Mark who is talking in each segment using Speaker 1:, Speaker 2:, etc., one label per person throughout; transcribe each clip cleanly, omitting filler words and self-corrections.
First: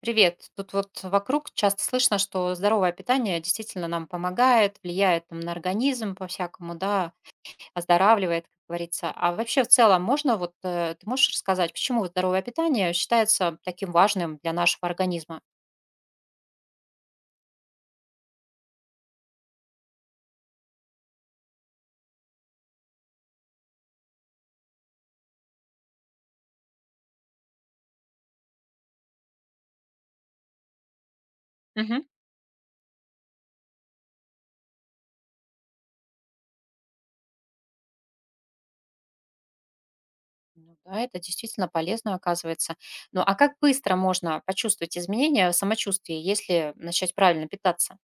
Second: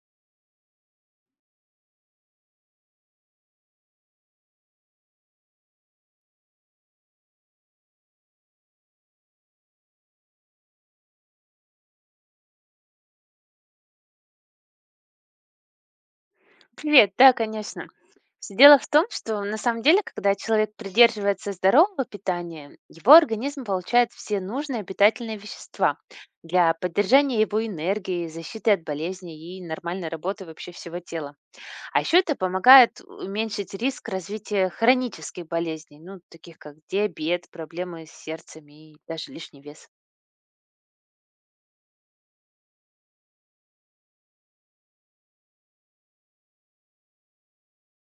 Speaker 1: Привет. Тут вот вокруг часто слышно, что здоровое питание действительно нам помогает, влияет там на организм по-всякому, да, оздоравливает, как говорится. А вообще в целом можно вот, ты можешь рассказать, почему вот здоровое питание считается таким важным для нашего организма?
Speaker 2: Привет, да, конечно. Всё дело в том, что на самом деле, когда человек придерживается здорового питания, его организм получает все нужные питательные вещества для поддержания его энергии, защиты от болезней и нормальной работы вообще всего тела. А
Speaker 1: Мгм.
Speaker 2: еще это помогает уменьшить риск развития хронических болезней, ну, таких как диабет, проблемы с сердцем и даже лишний вес.
Speaker 1: Ну да, это действительно полезно оказывается. Ну а как быстро можно почувствовать изменения в самочувствии, если начать правильно питаться?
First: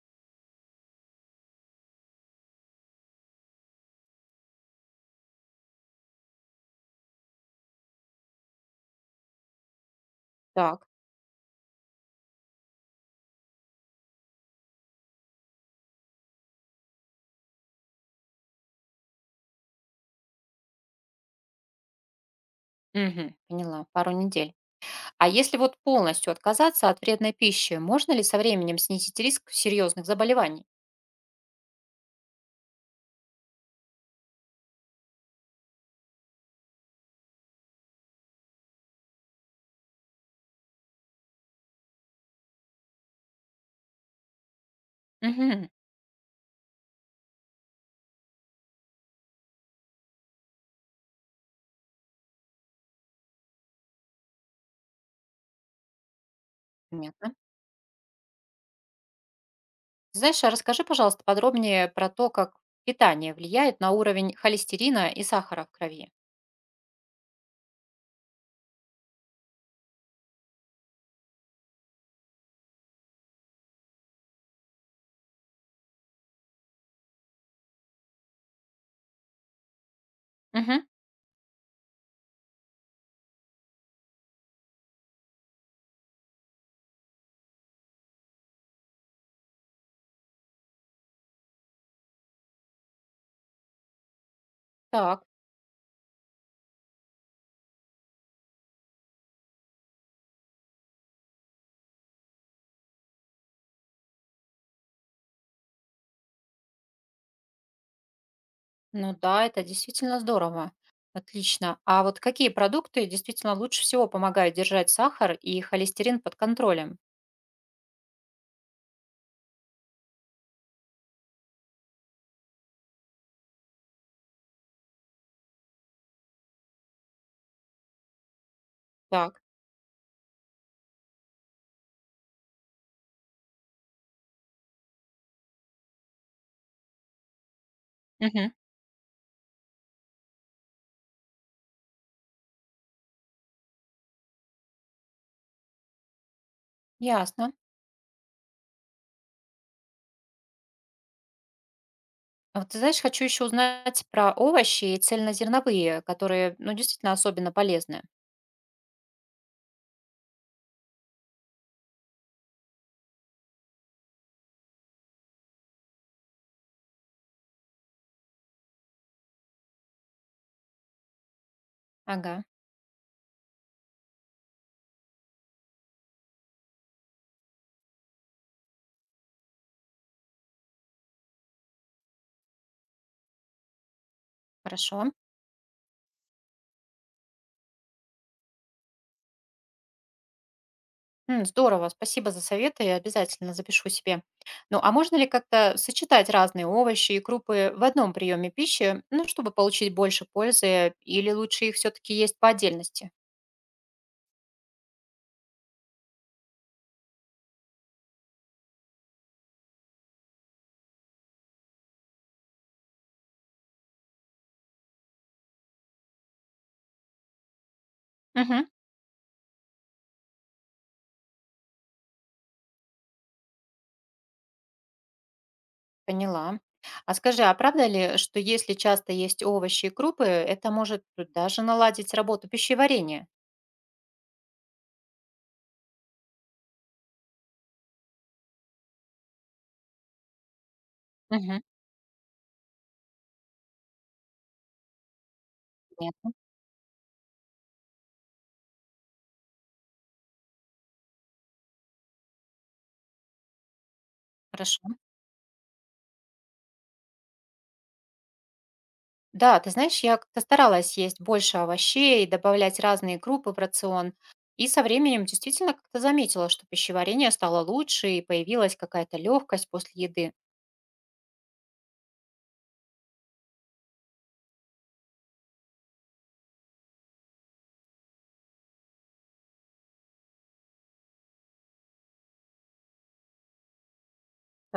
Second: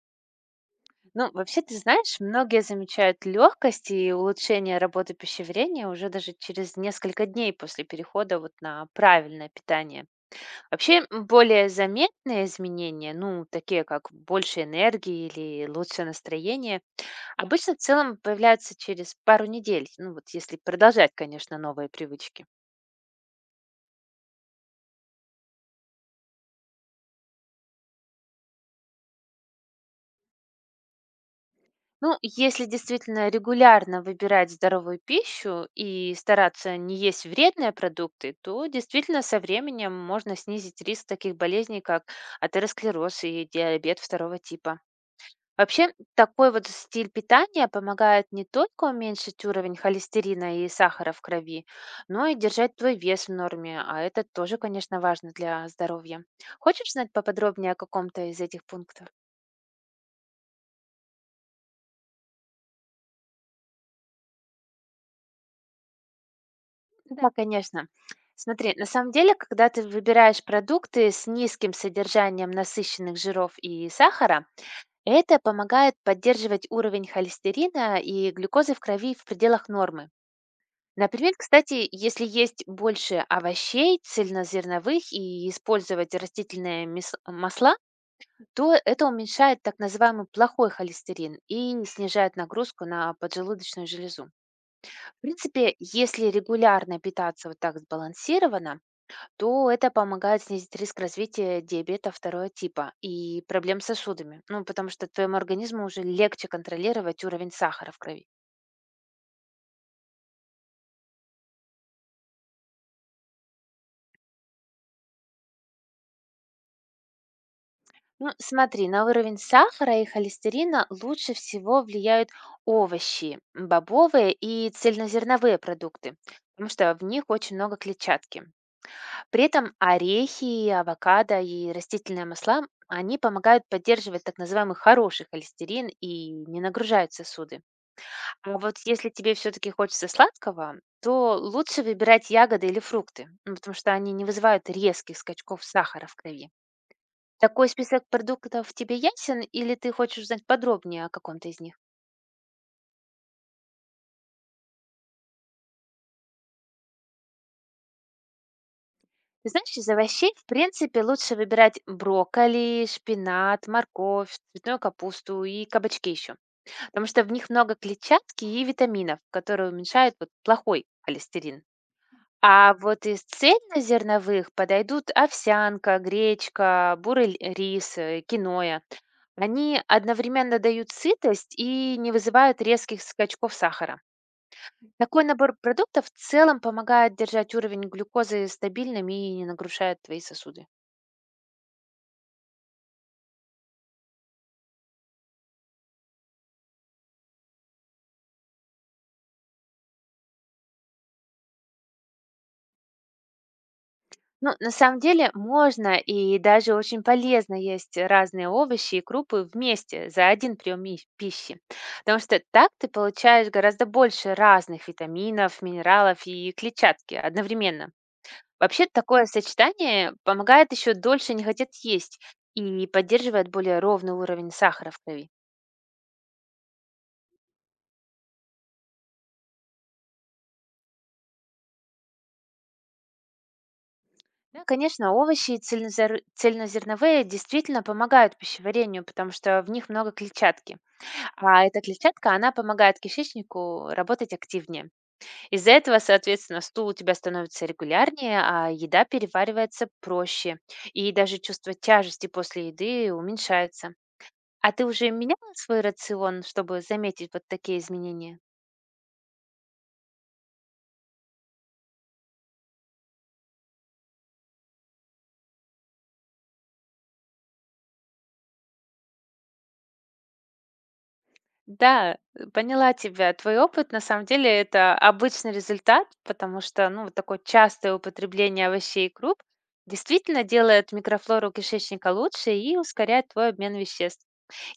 Speaker 2: Ну, вообще, ты знаешь, многие замечают легкость и улучшение работы пищеварения уже даже через несколько дней после перехода вот на правильное питание.
Speaker 1: Так.
Speaker 2: Вообще, более заметные изменения, ну, такие как больше энергии или лучшее настроение, обычно в целом появляются через пару недель, ну, вот если продолжать, конечно, новые привычки.
Speaker 1: Мгм, поняла, пару недель. А если вот полностью отказаться от вредной пищи, можно ли со временем снизить риск серьезных заболеваний?
Speaker 2: Ну, если действительно регулярно выбирать здоровую пищу и стараться не есть вредные продукты, то действительно со временем можно снизить риск таких болезней, как атеросклероз и диабет второго типа.
Speaker 1: Мгм.
Speaker 2: Вообще, такой вот стиль питания помогает не только уменьшить уровень холестерина и сахара в крови, но и держать твой вес в норме, а это тоже, конечно, важно для здоровья. Хочешь знать
Speaker 1: Понятно.
Speaker 2: поподробнее о каком-то из этих пунктов?
Speaker 1: Знаешь, а расскажи, пожалуйста, подробнее про то, как питание влияет на уровень холестерина и сахара в крови.
Speaker 2: Да, конечно. Смотри, на самом деле, когда ты выбираешь продукты с низким содержанием насыщенных жиров и сахара, это помогает поддерживать уровень холестерина и глюкозы в крови в пределах нормы.
Speaker 1: Мгм.
Speaker 2: Например, кстати, если есть больше овощей, цельнозерновых и использовать растительные масла, то это уменьшает так называемый плохой холестерин и снижает нагрузку на поджелудочную железу. В
Speaker 1: Так,
Speaker 2: принципе, если регулярно питаться вот так сбалансированно, то это помогает снизить риск развития диабета второго типа и проблем с сосудами. Ну, потому что твоему организму уже легче контролировать уровень сахара в крови.
Speaker 1: ну да, это действительно здорово. Отлично. А вот какие продукты действительно лучше всего помогают держать сахар и холестерин под контролем?
Speaker 2: Ну, смотри, на уровень сахара и холестерина лучше всего влияют овощи, бобовые и цельнозерновые продукты, потому что в них очень много клетчатки.
Speaker 1: Так.
Speaker 2: При этом орехи, авокадо и растительные масла, они помогают поддерживать так называемый хороший холестерин и не нагружают сосуды.
Speaker 1: Мгм.
Speaker 2: А вот если тебе все-таки хочется сладкого, то лучше выбирать ягоды или фрукты, ну, потому что они не вызывают резких скачков сахара в крови.
Speaker 1: Ясно.
Speaker 2: Такой список продуктов тебе ясен или ты хочешь узнать подробнее о каком-то из них?
Speaker 1: А вот ты знаешь, хочу еще узнать про овощи и цельнозерновые, которые, ну, действительно особенно полезны.
Speaker 2: Ты знаешь, из овощей, в принципе, лучше выбирать брокколи, шпинат, морковь, цветную капусту и кабачки еще, потому что в них много клетчатки и витаминов, которые уменьшают вот плохой холестерин.
Speaker 1: Ага,
Speaker 2: А вот из цельнозерновых подойдут овсянка, гречка, бурый рис, киноа. Они одновременно дают сытость и не вызывают резких скачков сахара.
Speaker 1: хорошо.
Speaker 2: Такой набор продуктов в целом помогает держать уровень глюкозы стабильным и не нагрушает твои сосуды.
Speaker 1: Здорово, спасибо за советы, я обязательно запишу себе. Ну, а можно ли как-то сочетать разные овощи и крупы в одном приеме пищи, ну, чтобы получить больше пользы, или лучше их все-таки есть по отдельности?
Speaker 2: Ну, на самом деле можно и даже очень полезно есть разные овощи и крупы вместе за один прием пищи, потому что так ты получаешь гораздо больше разных витаминов, минералов и клетчатки одновременно.
Speaker 1: Угу,
Speaker 2: Вообще такое сочетание помогает еще дольше не хотеть есть и поддерживает более ровный уровень сахара в крови.
Speaker 1: поняла. А скажи, а правда ли, что если часто есть овощи и крупы, это может даже наладить работу пищеварения?
Speaker 2: Да, конечно, овощи и цельнозерновые действительно помогают пищеварению, потому что в них много клетчатки.
Speaker 1: Угу,
Speaker 2: А эта клетчатка, она помогает кишечнику работать активнее. Из-за этого,
Speaker 1: понятно,
Speaker 2: соответственно, стул у тебя становится регулярнее, а еда переваривается проще. И даже чувство тяжести после еды уменьшается. А ты
Speaker 1: хорошо.
Speaker 2: уже меняла свой рацион, чтобы заметить вот такие изменения?
Speaker 1: Да, ты знаешь, я как-то старалась есть больше овощей, добавлять разные группы в рацион. И со временем действительно как-то заметила, что пищеварение стало лучше и появилась какая-то легкость после еды.
Speaker 2: Да, поняла тебя. Твой опыт, на самом деле, это обычный результат, потому что, ну, вот такое частое употребление овощей и круп действительно делает микрофлору кишечника лучше и ускоряет твой обмен веществ.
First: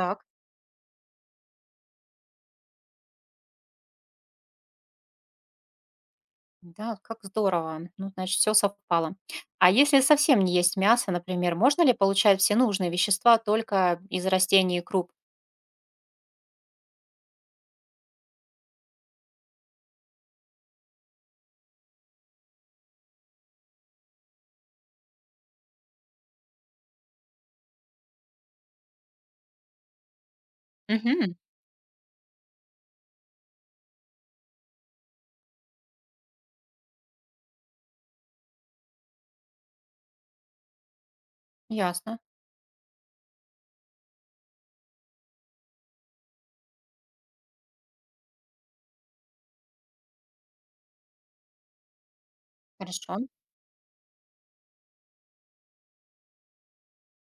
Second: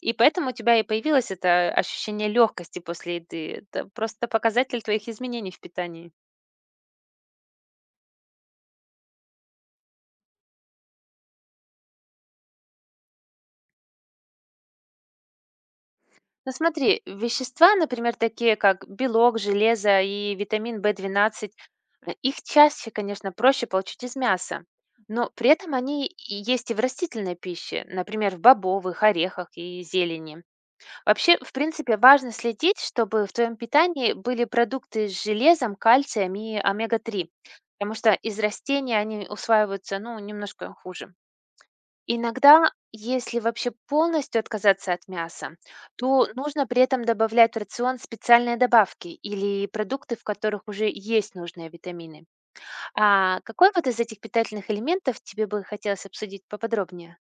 Speaker 2: И поэтому у тебя и появилось это ощущение легкости после еды. Это просто показатель твоих изменений в питании.
Speaker 1: да, как здорово. Ну, значит, все совпало. А если совсем не есть мясо, например, можно ли получать все нужные вещества только из растений и круп?
Speaker 2: Ну смотри, вещества, например, такие как белок, железо и витамин В12, их чаще, конечно, проще получить из мяса. Но при этом они и есть и в растительной пище, например, в бобовых, орехах и зелени.
Speaker 1: Угу,
Speaker 2: Вообще, в принципе, важно следить, чтобы в твоем питании были продукты с железом, кальцием и омега-3, потому что из растений они усваиваются, ну, немножко хуже.
Speaker 1: ясно.
Speaker 2: Иногда, если вообще полностью отказаться от мяса, то нужно при этом добавлять в рацион специальные добавки или продукты, в которых уже есть нужные витамины.
Speaker 1: Хорошо.
Speaker 2: А какой вот из этих питательных элементов тебе бы хотелось обсудить поподробнее?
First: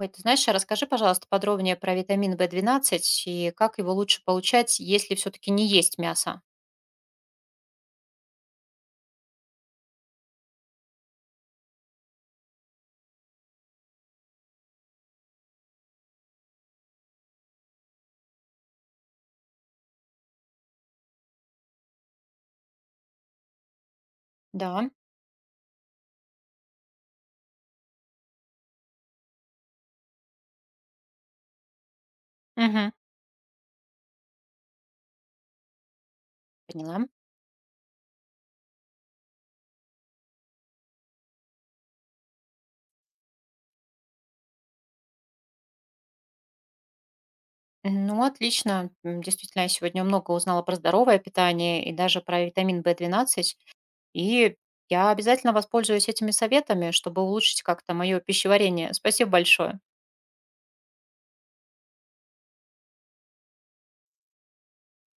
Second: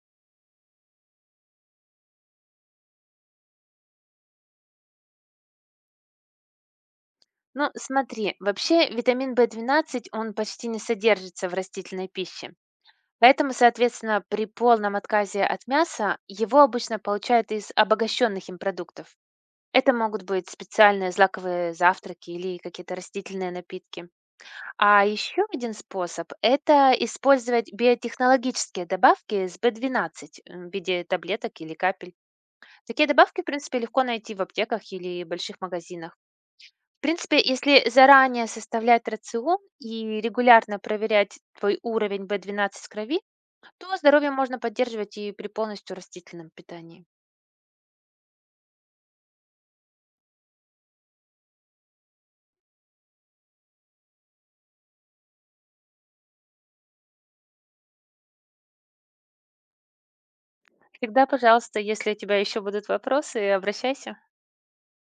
Speaker 1: Ой, ты знаешь, а расскажи, пожалуйста, подробнее про витамин B12 и как его лучше получать, если все-таки не есть мясо.
Speaker 2: Ну, смотри, вообще витамин В12, он почти не содержится в растительной пище. Поэтому, соответственно, при полном отказе от мяса его обычно получают из обогащенных им продуктов. Это могут быть специальные злаковые завтраки или какие-то растительные напитки.
Speaker 1: Да.
Speaker 2: А еще один способ– это использовать биотехнологические добавки с B12 в виде таблеток или капель.
Speaker 1: Мгм.
Speaker 2: Такие добавки, в принципе, легко найти в аптеках или больших магазинах. В
Speaker 1: Поняла.
Speaker 2: принципе, если заранее составлять рацион и регулярно проверять твой уровень B12 в крови, то здоровье можно поддерживать и при полностью растительном питании.
Speaker 1: Ну, отлично. Действительно, я сегодня много узнала про здоровое питание и даже про витамин В12. И я обязательно воспользуюсь этими советами, чтобы улучшить как-то мое пищеварение. Спасибо большое.
Speaker 2: Всегда, пожалуйста, если у тебя еще будут вопросы, обращайся.